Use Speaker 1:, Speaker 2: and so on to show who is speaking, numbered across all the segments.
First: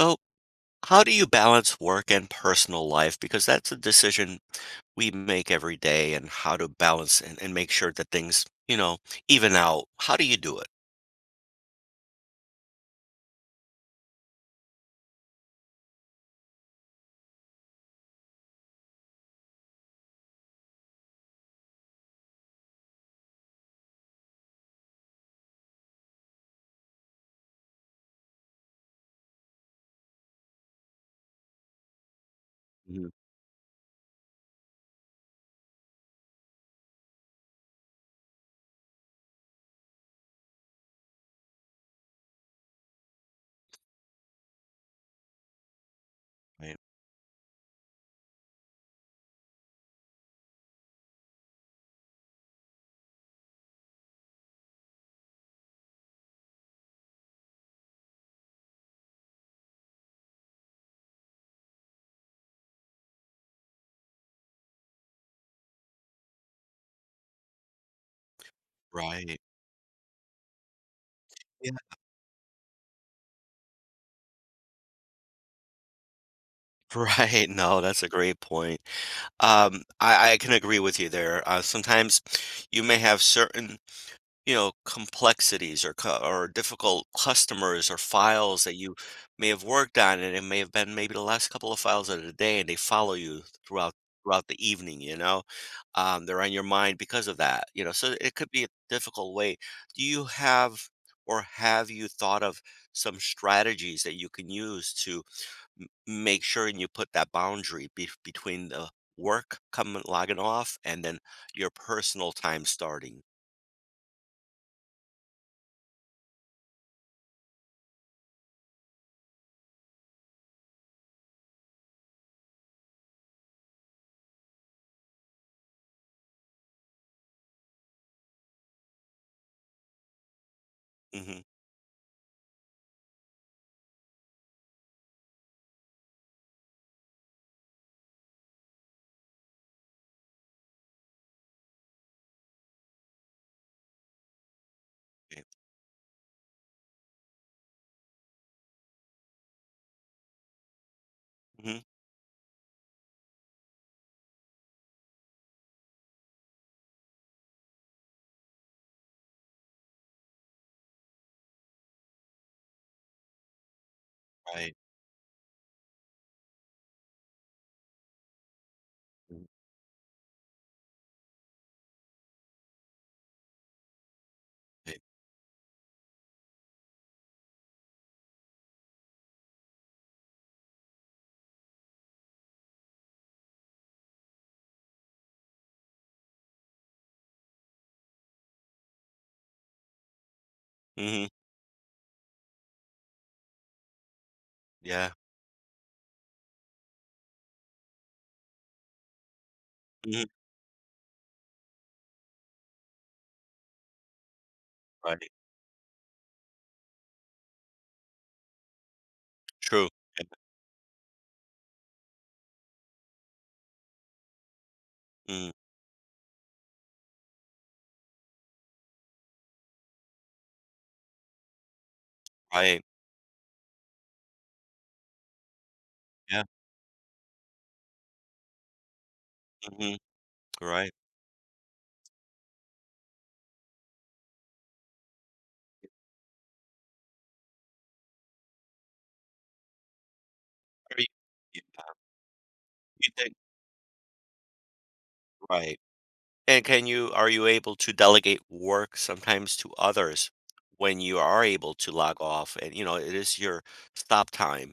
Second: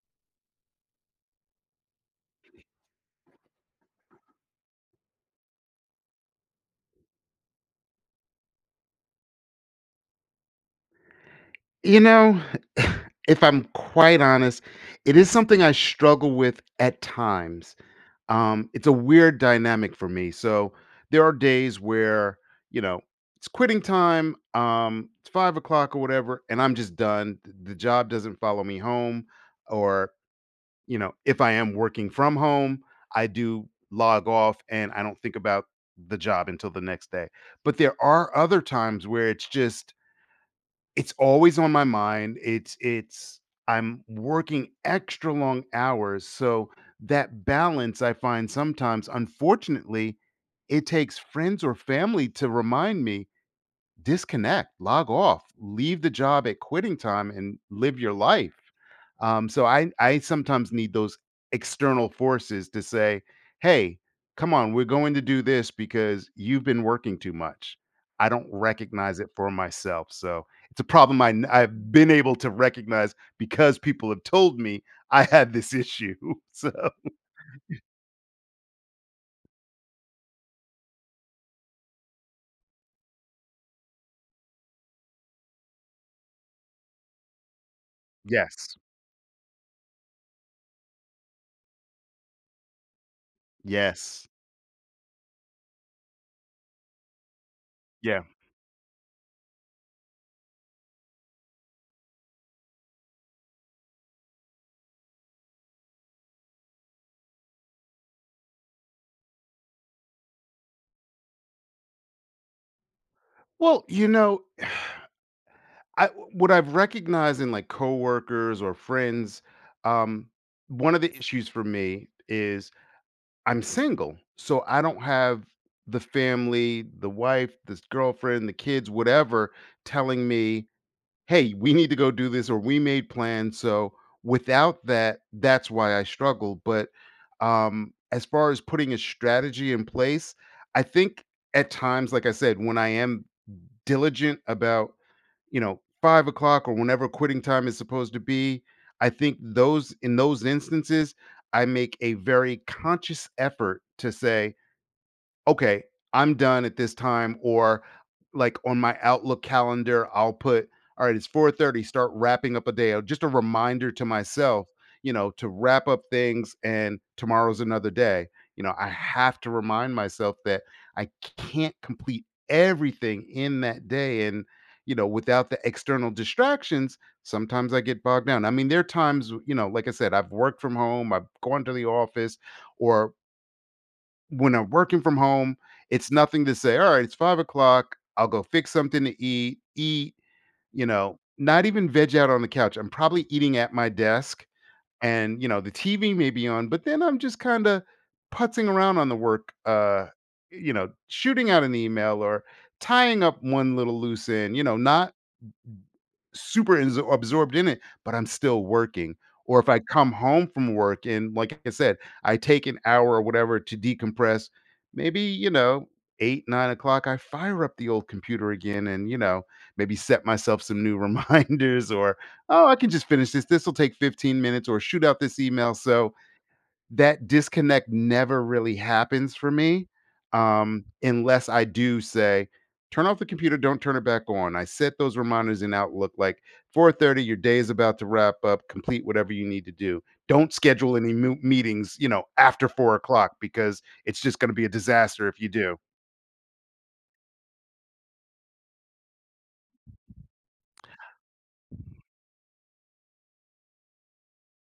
Speaker 1: So, how do you balance work and personal life? Because that's a decision we make every day, and how to balance and make sure that things, you know, even out. How do you do it?
Speaker 2: You know, if I'm quite honest, it is something I struggle with at times. It's a weird dynamic for me. So there are days where, you know, it's quitting time, it's 5 o'clock or whatever, and I'm just done. The job doesn't follow me home, or if I am working from home,
Speaker 1: Mhm.
Speaker 2: I do log off and I don't think about the job until the next day. But there are other times where it's just, it's always on my mind. It's I'm working extra long hours, so
Speaker 1: Right.
Speaker 2: that balance I find sometimes, unfortunately, it takes friends or family to remind me, disconnect, log off, leave the job at quitting time and live your life. So I sometimes need those external forces to say, "Hey, come on, we're going to do this because you've been working too much." I don't recognize it
Speaker 1: Right.
Speaker 2: for myself, so it's a problem
Speaker 1: Yeah.
Speaker 2: I've been able to recognize because people have told me I had this issue. So
Speaker 1: Right. No, that's a great point. I can agree with you there. Sometimes you may have certain you know, complexities or co or difficult customers or files that
Speaker 2: yes,
Speaker 1: you may have worked on, and it may have been maybe the last couple of files of the day, and they follow you throughout
Speaker 2: yes,
Speaker 1: throughout the evening, you know? They're on your mind because of that, you know? So
Speaker 2: yeah.
Speaker 1: it could be a difficult way. Do you have or have you thought of some strategies that you can use to m make sure and you put that boundary be between the work coming logging off and then your personal time starting?
Speaker 2: Well, I what I've recognized in like coworkers or friends, um, one of the issues for me is I'm single, so I don't have the family, the wife, this girlfriend, the kids, whatever, telling me,
Speaker 1: Mhm.
Speaker 2: "Hey, we need to go do this," or "We made plans." So without that, that's why I struggle. But as far as putting a strategy in place, I think at times, like I said, when I am diligent about,
Speaker 1: Yeah.
Speaker 2: 5 o'clock or whenever quitting time is supposed to be. I think those in those instances, I
Speaker 1: Mhm.
Speaker 2: make a very conscious effort to say, okay, I'm done at this time, or like on my Outlook calendar, I'll put, all right, it's 4:30, start wrapping up a day, or just a reminder to myself,
Speaker 1: Right.
Speaker 2: to wrap up things and tomorrow's another day. I have
Speaker 1: Mm,
Speaker 2: to remind myself that I can't complete everything in that day and,
Speaker 1: right.
Speaker 2: without the external distractions, sometimes I get bogged down. I mean, there are times, like I said, I've worked from home, I've gone to the office or when I'm working from home, it's nothing to say, all right, it's 5 o'clock. I'll go fix something to eat,
Speaker 1: Mhm.
Speaker 2: not even veg out on the couch. I'm probably eating at my desk
Speaker 1: Yeah.
Speaker 2: and, the TV may be on, but then I'm just kind of putzing around on the work,
Speaker 1: Mhm.
Speaker 2: shooting out an email or tying up one little loose end, not
Speaker 1: Right.
Speaker 2: super ins absorbed in it, but I'm still working. Or if I
Speaker 1: True.
Speaker 2: come
Speaker 1: Yeah.
Speaker 2: home from work and, like I said, I take an hour or whatever to decompress, maybe,
Speaker 1: Mm,
Speaker 2: 8, 9 o'clock, I fire up the old computer again and, maybe set myself some new reminders or, "Oh, I
Speaker 1: right.
Speaker 2: can just finish this. This'll take 15 minutes," or shoot out this email. So
Speaker 1: Yeah.
Speaker 2: that disconnect never really happens for me,
Speaker 1: Mhm. Right.
Speaker 2: unless I do say, turn off the computer, don't turn it back on. I set those reminders in Outlook like 4:30, your day is about to wrap up, complete whatever you need to do. Don't schedule
Speaker 1: Are you
Speaker 2: any
Speaker 1: yeah,
Speaker 2: meetings, after four
Speaker 1: you
Speaker 2: o'clock
Speaker 1: think
Speaker 2: because it's just going to be a disaster if you
Speaker 1: right.
Speaker 2: do.
Speaker 1: And can you are you able to delegate work sometimes to others when you are able to log off and, you know, it is your stop time?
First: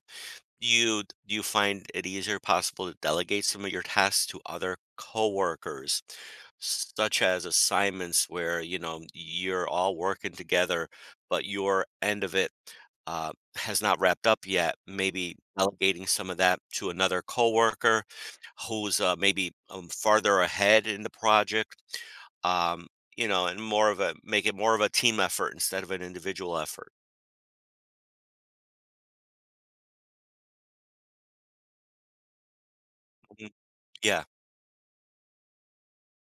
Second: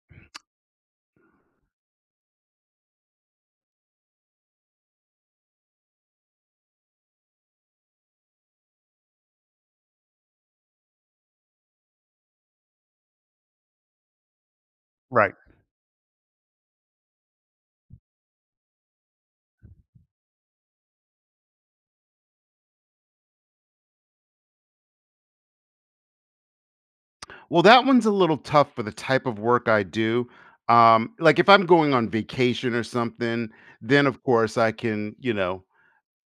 Speaker 1: Do you find it easier possible to delegate some of your tasks to other coworkers, such as assignments where, you know, you're all working together, but your end of it has not wrapped up yet,
Speaker 2: Right.
Speaker 1: maybe delegating some of that to another coworker who's maybe farther ahead in the project, um, you know, and more of a make it more of a team effort instead of an individual effort.
Speaker 2: Well, that one's a little tough for the type of work I do. Like if I'm going on vacation or
Speaker 1: Mhm.
Speaker 2: something, then of
Speaker 1: Yeah,
Speaker 2: course I can,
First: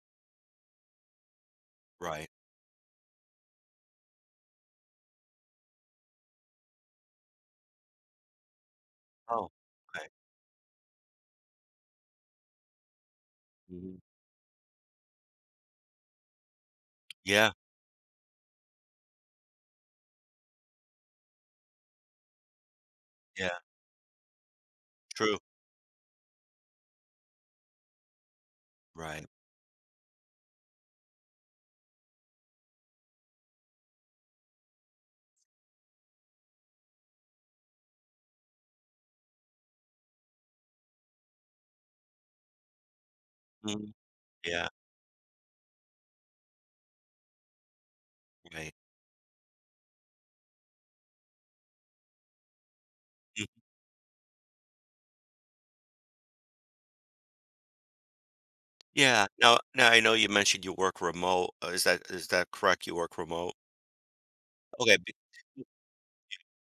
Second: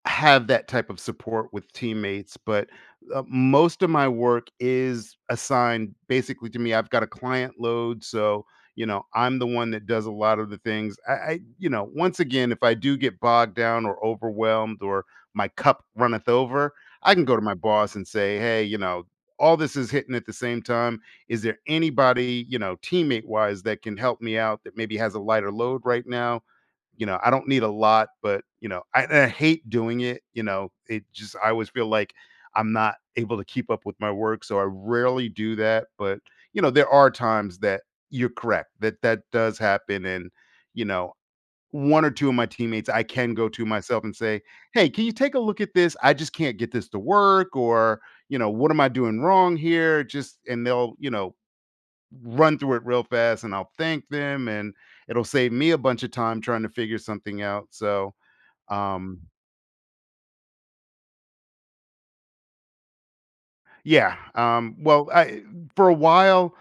Speaker 2: have that type of support with
Speaker 1: right.
Speaker 2: teammates, but, most of my work is assigned basically to me. I've got a client load, so, I'm the
Speaker 1: Oh,
Speaker 2: one that does
Speaker 1: okay.
Speaker 2: a lot of the things. Once again, if I do get bogged down
Speaker 1: Mhm.
Speaker 2: or overwhelmed or my cup runneth over, I can go to
Speaker 1: Yeah.
Speaker 2: my boss and say, "Hey, all this is hitting at the same time. Is there anybody,
Speaker 1: Yeah,
Speaker 2: teammate-wise that can help me out that maybe has a
Speaker 1: true.
Speaker 2: lighter load right now?" I don't need a lot, but, I and
Speaker 1: Right.
Speaker 2: I hate doing it, it just I always feel like I'm not able to keep up with my work, so I rarely do that, but, there are times that you're correct, that that does happen, and, you know, 1 or 2 of my teammates, I can go to
Speaker 1: Mhm.
Speaker 2: myself and say,
Speaker 1: Yeah,
Speaker 2: "Hey, can you take a look at this? I just can't get this to work," or, "What
Speaker 1: right.
Speaker 2: am I doing wrong here?" Just and they'll, run through it real fast
Speaker 1: Mm.
Speaker 2: and I'll thank them and it'll save me a bunch of time trying to figure something out. So, um,
Speaker 1: Yeah. Now now I know you mentioned you work remote. Is that correct? You work remote?
Speaker 2: yeah,
Speaker 1: Okay.
Speaker 2: well, for a while,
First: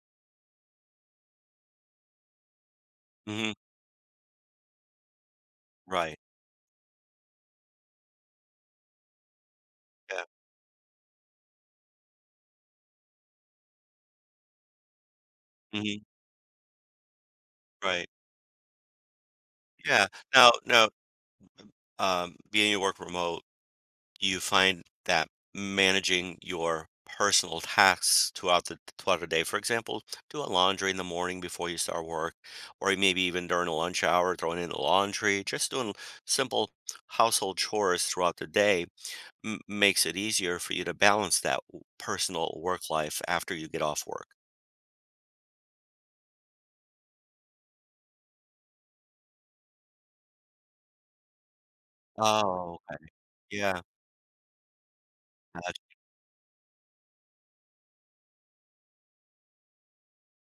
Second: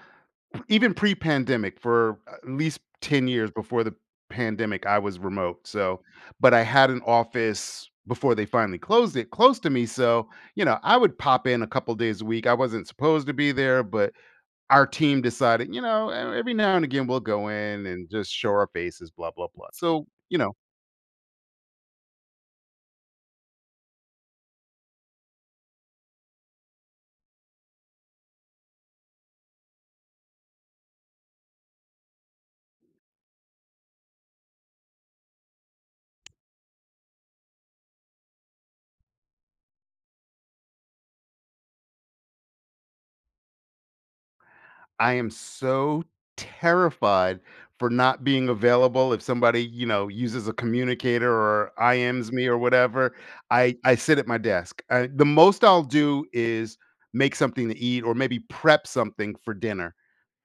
Speaker 2: even pre pandemic, for at least 10 years
Speaker 1: Mhm.
Speaker 2: before the pandemic, I was remote. So,
Speaker 1: Right.
Speaker 2: but I had an office before they finally closed it close to me.
Speaker 1: Yeah.
Speaker 2: So, I would pop in a couple days a week. I wasn't supposed to be there, but our team decided,
Speaker 1: Mhm.
Speaker 2: "Eh, every now and again we'll go in
Speaker 1: Right.
Speaker 2: and just show our faces, blah, blah, blah." So,
Speaker 1: Yeah. Now now um being you work remote, you find that managing your personal tasks throughout the day, for example, doing laundry in the morning before you start work, or maybe even during the lunch hour, throwing in the laundry, just doing simple household chores throughout the day makes it easier for you to balance that personal work life after you get off work.
Speaker 2: I am so terrified for not being available if somebody, uses a communicator or IMs me or
Speaker 1: Oh, okay.
Speaker 2: whatever. I
Speaker 1: Yeah.
Speaker 2: I sit at my desk. The most
Speaker 1: Gotcha.
Speaker 2: I'll do is make something to eat or maybe prep something for dinner.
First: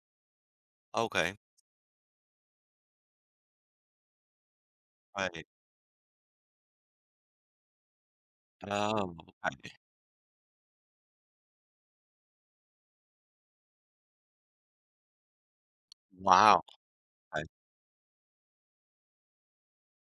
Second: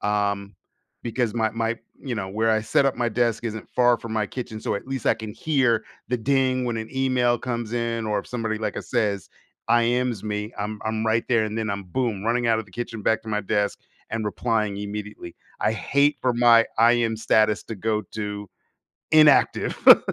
Speaker 2: Um because
Speaker 1: Okay.
Speaker 2: my where I set up my desk isn't far from my kitchen, so at least I can
Speaker 1: Right.
Speaker 2: hear the ding when an email comes in, or if somebody, like I
Speaker 1: Oh,
Speaker 2: says,
Speaker 1: okay.
Speaker 2: IMs me, I'm right there, and then I'm boom running out of the kitchen back to my desk and replying immediately. I hate for
Speaker 1: Wow.
Speaker 2: my I am
Speaker 1: Okay.
Speaker 2: status to go to inactive.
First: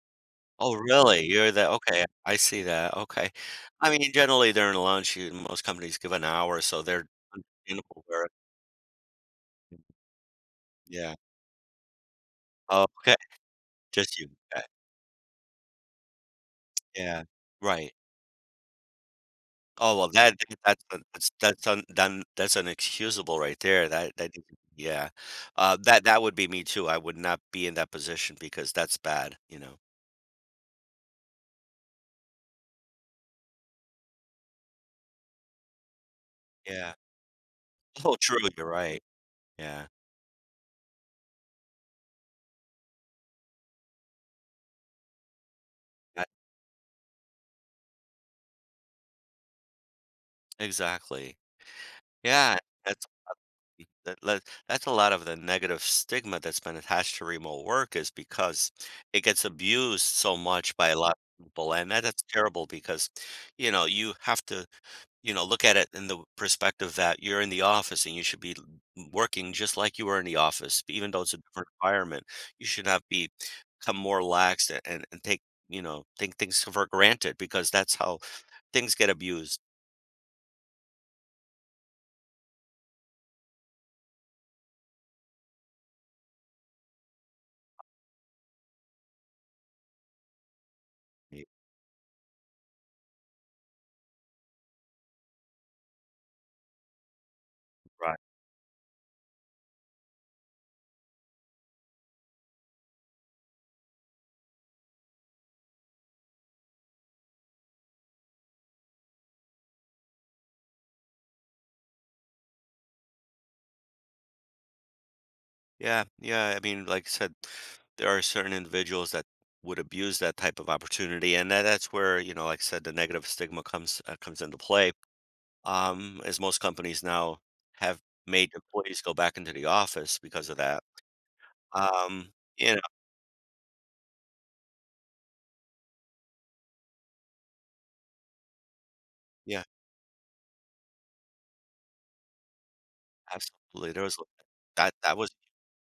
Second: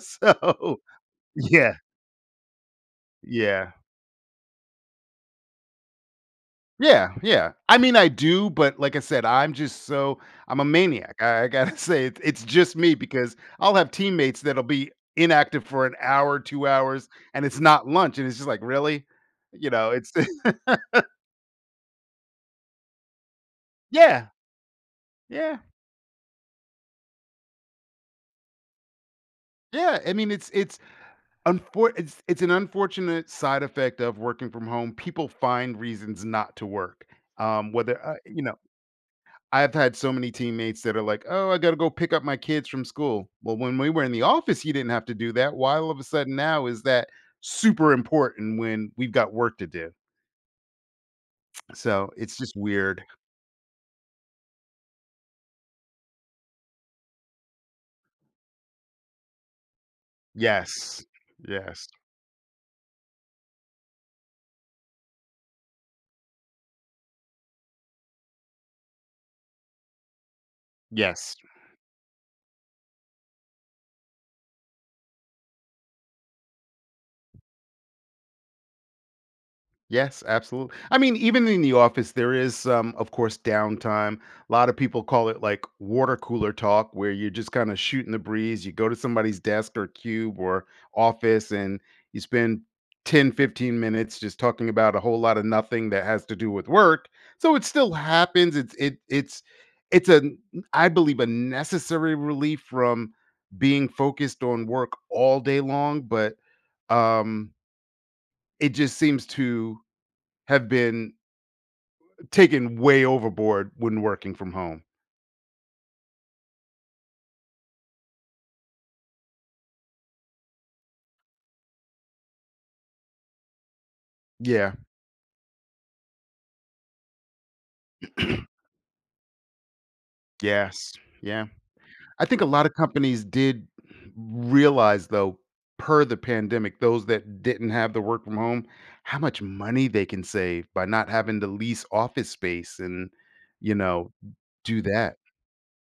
Speaker 1: Oh,
Speaker 2: So,
Speaker 1: really? You're the
Speaker 2: yeah,
Speaker 1: Okay. I see that. Okay.
Speaker 2: yeah,
Speaker 1: I mean, generally during lunch, you, most companies give an hour, so they're
Speaker 2: yeah, yeah. I mean,
Speaker 1: understandable.
Speaker 2: I
Speaker 1: Where,
Speaker 2: do, but like I said, I'm just so, I'm a
Speaker 1: yeah.
Speaker 2: maniac. I gotta say, it's just me
Speaker 1: Okay.
Speaker 2: because I'll have
Speaker 1: Just you.
Speaker 2: teammates that'll
Speaker 1: Okay.
Speaker 2: be inactive for an hour, 2 hours,
Speaker 1: Yeah.
Speaker 2: and it's not
Speaker 1: Right.
Speaker 2: lunch, and it's just like, really,
Speaker 1: Oh, well,
Speaker 2: it's
Speaker 1: that that's un done that's unexcusable right there,
Speaker 2: yeah,
Speaker 1: yeah.
Speaker 2: yeah,
Speaker 1: That that would be me too, I would not be in that position because that's bad, you know?
Speaker 2: yeah. I mean, it's an unfortunate side effect of working from home. People find reasons not to
Speaker 1: Yeah.
Speaker 2: work. Um, whether uh,
Speaker 1: Oh, true,
Speaker 2: you know,
Speaker 1: you're right.
Speaker 2: I've
Speaker 1: Yeah.
Speaker 2: had so many teammates that are like, "Oh, I got to go pick up my kids from school." Well, when we were in the office, you didn't have to do that. Why all of a
Speaker 1: That
Speaker 2: sudden now is that super important when we've got work to do?
Speaker 1: exactly.
Speaker 2: So it's just
Speaker 1: Yeah,
Speaker 2: weird.
Speaker 1: that's that that that's a lot of the negative stigma that's been attached to remote work is because it gets abused so much by a
Speaker 2: Yes,
Speaker 1: lot of people,
Speaker 2: yes,
Speaker 1: and that that's terrible because, you know, you have to you know, look at it in the perspective that you're in the office and you should be working just like you were in the office, even though it's
Speaker 2: yes.
Speaker 1: a different environment. You should not be become more relaxed and take, you know, take things for granted because that's how things get abused.
Speaker 2: Yes, absolutely. I mean, even in the office, there is, of course, downtime. A lot of people call it like water cooler talk, where you're just kind of shooting the breeze. You go to somebody's desk or cube or
Speaker 1: Y-
Speaker 2: office and you spend 10, 15 minutes just talking about a whole lot of nothing that has to do with work. So it still
Speaker 1: Right.
Speaker 2: happens. It's a, I believe, a necessary relief from being focused on work all day long. But, um, it just seems to have been taken way overboard when working from home.
Speaker 1: Yeah. Yeah. I mean, like I said, there are certain individuals that would abuse that type of opportunity. And that, that's where, you know, like I said, the negative stigma comes comes into
Speaker 2: Yeah.
Speaker 1: play As most companies now have made employees go back into the office because of that.
Speaker 2: Yes. Yeah. I think a lot of
Speaker 1: You know,
Speaker 2: companies did realize, though, per the pandemic, those that didn't have the work from home, how much
Speaker 1: yeah,
Speaker 2: money they can save by not having to lease office space and, you
Speaker 1: absolutely. There
Speaker 2: know,
Speaker 1: was
Speaker 2: do
Speaker 1: that that
Speaker 2: that.
Speaker 1: was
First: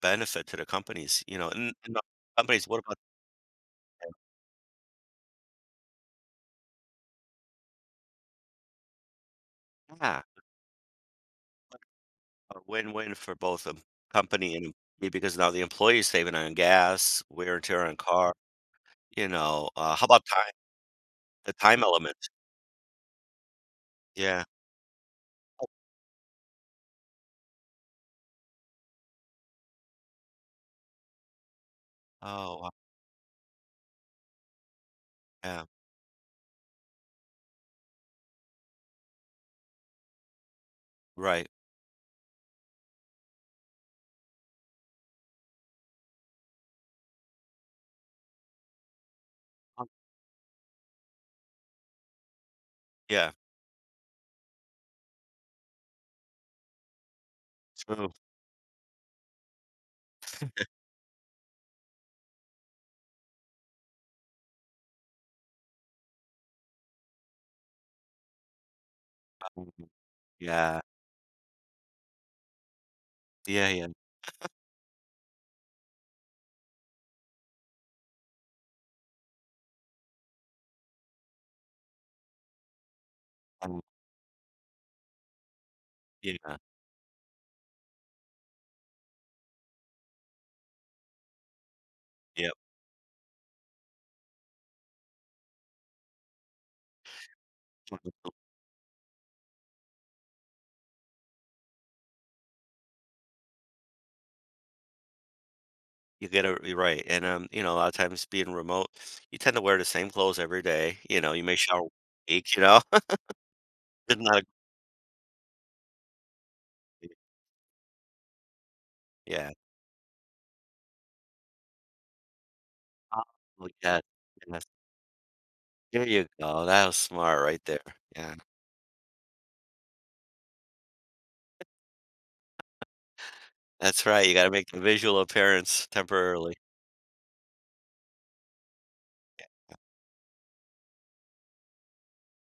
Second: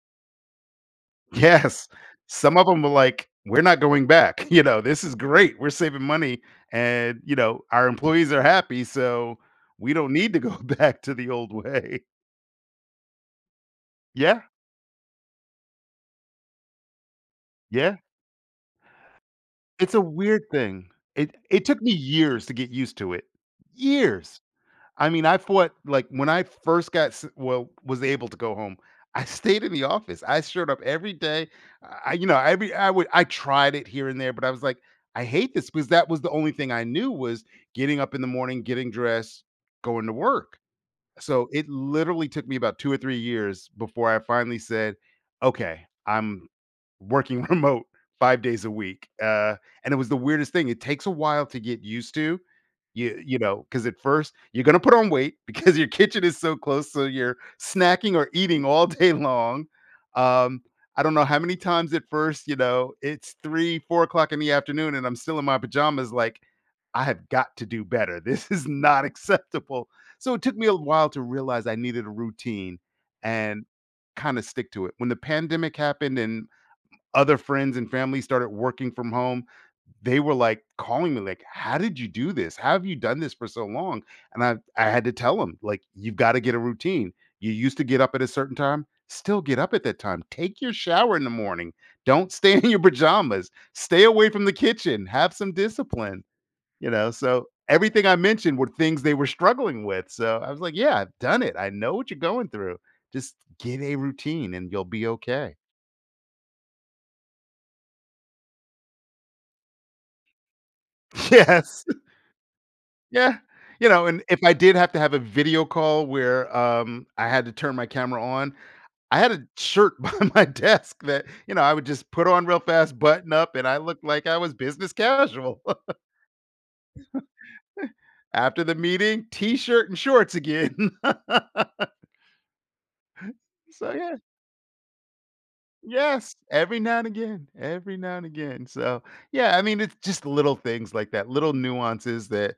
Speaker 1: benefit to the companies, you know,
Speaker 2: Yes.
Speaker 1: and the
Speaker 2: Some
Speaker 1: companies.
Speaker 2: of
Speaker 1: What
Speaker 2: them were
Speaker 1: about
Speaker 2: like, "We're not going back." "This is great. We're saving money, and, our employees are happy, so we don't
Speaker 1: yeah,
Speaker 2: need to go back to the old way."
Speaker 1: a win-win for both the
Speaker 2: Yeah.
Speaker 1: company and employee because now the employee is saving on gas, wear and tear on
Speaker 2: Yeah,
Speaker 1: car. You know,
Speaker 2: it's a
Speaker 1: how about
Speaker 2: weird
Speaker 1: time?
Speaker 2: thing. It
Speaker 1: The
Speaker 2: it took
Speaker 1: time
Speaker 2: me
Speaker 1: element.
Speaker 2: years to get used to it. Years.
Speaker 1: Yeah.
Speaker 2: I mean, I fought like when I first got s well, was able to go home, I stayed in the office. I showed up every day. I you know,
Speaker 1: Oh, wow,
Speaker 2: every I would I tried it here and there, but I was like, "I hate
Speaker 1: yeah.
Speaker 2: this," because that was the only thing I knew was getting up in the morning, getting dressed, going to work.
Speaker 1: Right.
Speaker 2: So it literally took me about 2 or 3 years before I finally said, "Okay, I'm working remote 5 days a week."
Speaker 1: Um,
Speaker 2: And it was the weirdest thing. It takes a while to get used to.
Speaker 1: Yeah.
Speaker 2: Because at first you're gonna put on weight because your kitchen is so close, so you're
Speaker 1: True.
Speaker 2: snacking or eating all day long. Um, I don't know how many times at first, it's 3, 4 o'clock in the afternoon and I'm still in my pajamas like, "I have got to do better. This is not
Speaker 1: Um,
Speaker 2: acceptable." So it took me a
Speaker 1: Yeah.
Speaker 2: while to realize I needed a routine and
Speaker 1: Yeah. Yeah.
Speaker 2: kind of stick to it. When the pandemic happened and other friends and family started working from home, they were like calling me like, "How did you do this? How have you done this for so
Speaker 1: um,
Speaker 2: long?" And I had to tell them like, "You've got to get
Speaker 1: Yeah.
Speaker 2: a routine. You used to get up at a certain time, still get up at that time. Take your shower in the morning. Don't stay in your pajamas. Stay away from the kitchen. Have some discipline." You know, so everything I
Speaker 1: Mhm.
Speaker 2: mentioned were things they were struggling with, so I was like, "Yeah, I've done it. I know what you're going through. Just get a routine and you'll be okay."
Speaker 1: You get it you're right, and, you know, a lot of times being remote, you tend to wear the same clothes every day, you know, you may shower
Speaker 2: Yes.
Speaker 1: once a week, you know?
Speaker 2: Yeah. You know,
Speaker 1: It's
Speaker 2: and
Speaker 1: not
Speaker 2: if
Speaker 1: a
Speaker 2: I did have to have a video call where,
Speaker 1: good idea.
Speaker 2: I had to turn my camera on, I had a
Speaker 1: Yeah.
Speaker 2: shirt by my desk that, you know, I would just put on real fast, button up, and
Speaker 1: Oh,
Speaker 2: I
Speaker 1: yes,
Speaker 2: looked like I was
Speaker 1: yes.
Speaker 2: business casual.
Speaker 1: There you go, that was smart right there. Yeah.
Speaker 2: After the meeting, T-shirt and shorts again. So,
Speaker 1: That's
Speaker 2: yeah.
Speaker 1: right, you gotta make the visual appearance
Speaker 2: Yes,
Speaker 1: temporarily.
Speaker 2: every now and again, every now and again. So,
Speaker 1: Yeah.
Speaker 2: yeah, I mean, it's just little things like that, little nuances that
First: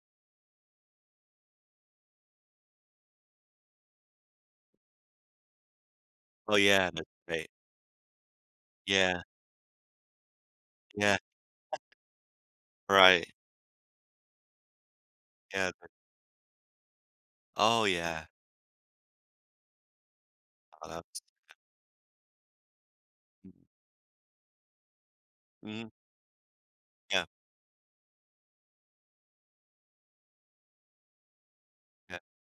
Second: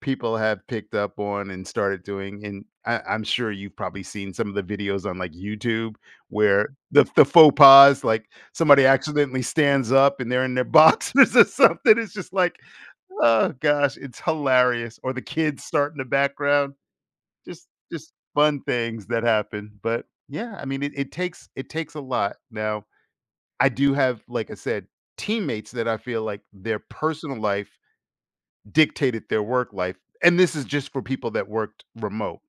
Speaker 2: people have picked up on and started doing. And I, I'm sure you've probably seen some of the videos on like YouTube
Speaker 1: Oh,
Speaker 2: where
Speaker 1: yeah,
Speaker 2: the
Speaker 1: that's
Speaker 2: the
Speaker 1: great.
Speaker 2: faux pas, like somebody
Speaker 1: Yeah,
Speaker 2: accidentally stands up and they're in their
Speaker 1: yeah,
Speaker 2: boxers or something. It's just like,
Speaker 1: right,
Speaker 2: oh gosh, it's hilarious. Or the kids
Speaker 1: yeah, but
Speaker 2: start in the background. Just
Speaker 1: oh,
Speaker 2: just
Speaker 1: yeah.
Speaker 2: fun things that happen. But yeah, I mean,
Speaker 1: Oh,
Speaker 2: it, it
Speaker 1: that's
Speaker 2: takes it takes a lot now. I do have, like I said, teammates that
Speaker 1: mhm,
Speaker 2: I feel like their
Speaker 1: yeah,
Speaker 2: personal life dictated their work life, and this is just for people that worked
Speaker 1: yeah.
Speaker 2: remote.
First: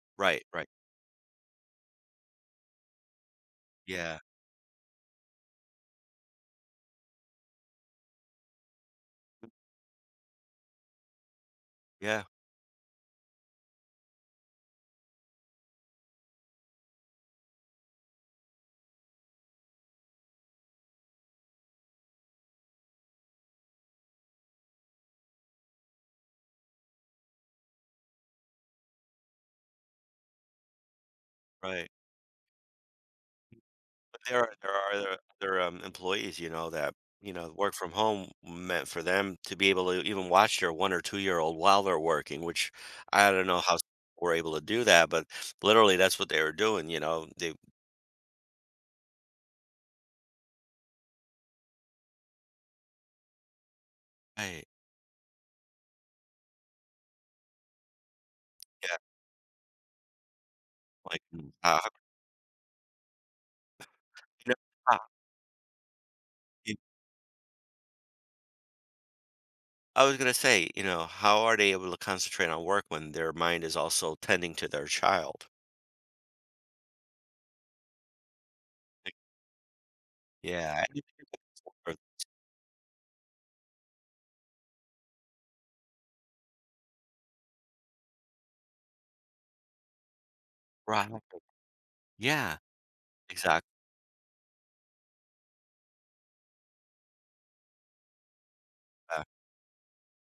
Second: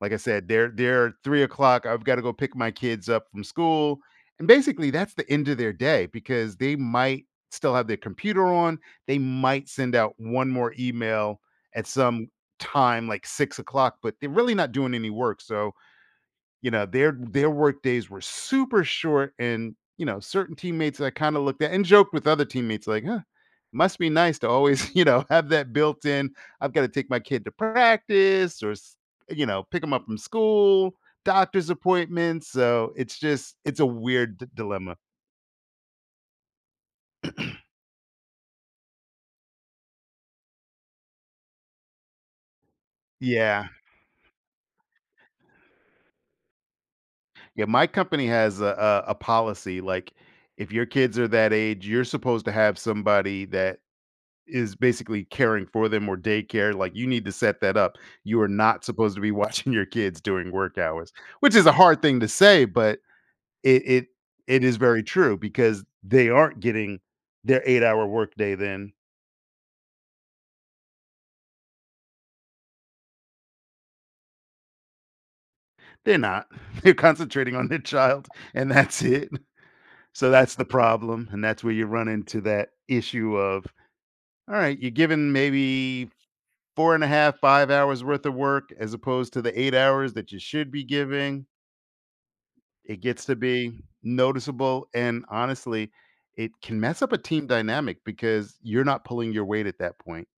Speaker 2: Like I
Speaker 1: Right,
Speaker 2: said,
Speaker 1: right.
Speaker 2: they're 3 o'clock. I've gotta go pick my kids up from school,
Speaker 1: Yeah,
Speaker 2: and basically that's the end of their day because they might still have their computer on, they might send out 1 more email at
Speaker 1: yeah,
Speaker 2: some time like 6 o'clock, but they're really not doing any work. So you know, their work days were super short and, you know, certain teammates I kinda looked at and joked with other teammates like, "Huh, must be nice to always, you know, have that built in. I've got to take my kid to practice or, you know, pick them up from school, doctor's
Speaker 1: right.
Speaker 2: appointments." So, it's just it's a weird
Speaker 1: There are there are
Speaker 2: dilemma.
Speaker 1: other other, employees, you know, that, you know, work from home meant for them to be able to even watch their one or two-year-old while they're working, which I don't know
Speaker 2: Yeah.
Speaker 1: how s we're able to do that, but literally, that's what they were doing, you know, they
Speaker 2: Yeah, my company has a policy like if your kids are that age, you're supposed to have somebody that
Speaker 1: I
Speaker 2: is basically caring for them or daycare, like, you need to set that up. You are not
Speaker 1: yeah,
Speaker 2: supposed to be watching your kids during work hours,
Speaker 1: like, mm,
Speaker 2: which is a
Speaker 1: how-
Speaker 2: hard thing to say, but it
Speaker 1: you
Speaker 2: it is
Speaker 1: know,
Speaker 2: very true because they aren't
Speaker 1: y
Speaker 2: getting their 8-hour workday then.
Speaker 1: I was gonna say, you know, how are they able to concentrate on work when their mind is also tending to their child?
Speaker 2: They're not. They're concentrating on their child, and that's
Speaker 1: Like
Speaker 2: it. So that's the
Speaker 1: yeah. I didn't think
Speaker 2: problem, and that's where
Speaker 1: of
Speaker 2: you
Speaker 1: that.
Speaker 2: run into that issue of, all right, you're given maybe 4 and a half, 5 hours worth of work as opposed to the 8 hours that you should be
Speaker 1: Right.
Speaker 2: giving.
Speaker 1: Yeah,
Speaker 2: It gets to
Speaker 1: exactly,
Speaker 2: be noticeable, and honestly, it can mess up a team dynamic because you're not
Speaker 1: uh,
Speaker 2: pulling your weight at that point,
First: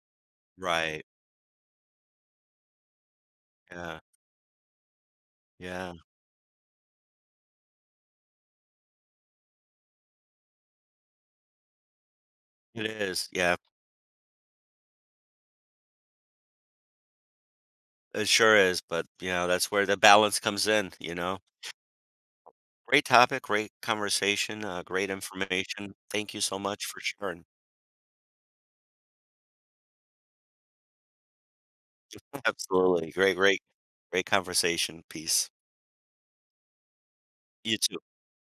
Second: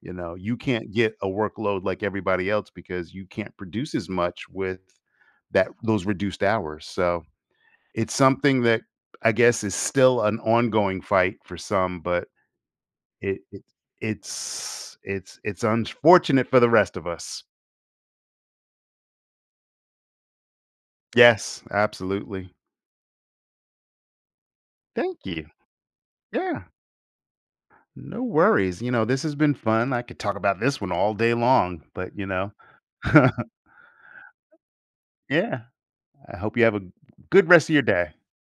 Speaker 2: you know? You can't
Speaker 1: right,
Speaker 2: get a workload like everybody else because you can't produce
Speaker 1: yeah,
Speaker 2: as much with that
Speaker 1: yeah,
Speaker 2: those reduced hours, so, it's something that I guess is still an ongoing fight for some, but
Speaker 1: it is,
Speaker 2: it
Speaker 1: yeah.
Speaker 2: it it's it's unfortunate for the rest of us.
Speaker 1: It sure is, but, you know, that's where the balance comes in, you know?
Speaker 2: Yes, absolutely.
Speaker 1: Great topic, great conversation, great
Speaker 2: Thank you.
Speaker 1: information. Thank you so
Speaker 2: Yeah.
Speaker 1: much for sharing.
Speaker 2: No worries. You know, this has been fun. I could talk about this one all day long, but you know,
Speaker 1: Absolutely. Great conversation. Peace.
Speaker 2: yeah, I hope you have a good rest of
Speaker 1: You
Speaker 2: your
Speaker 1: too.
Speaker 2: day.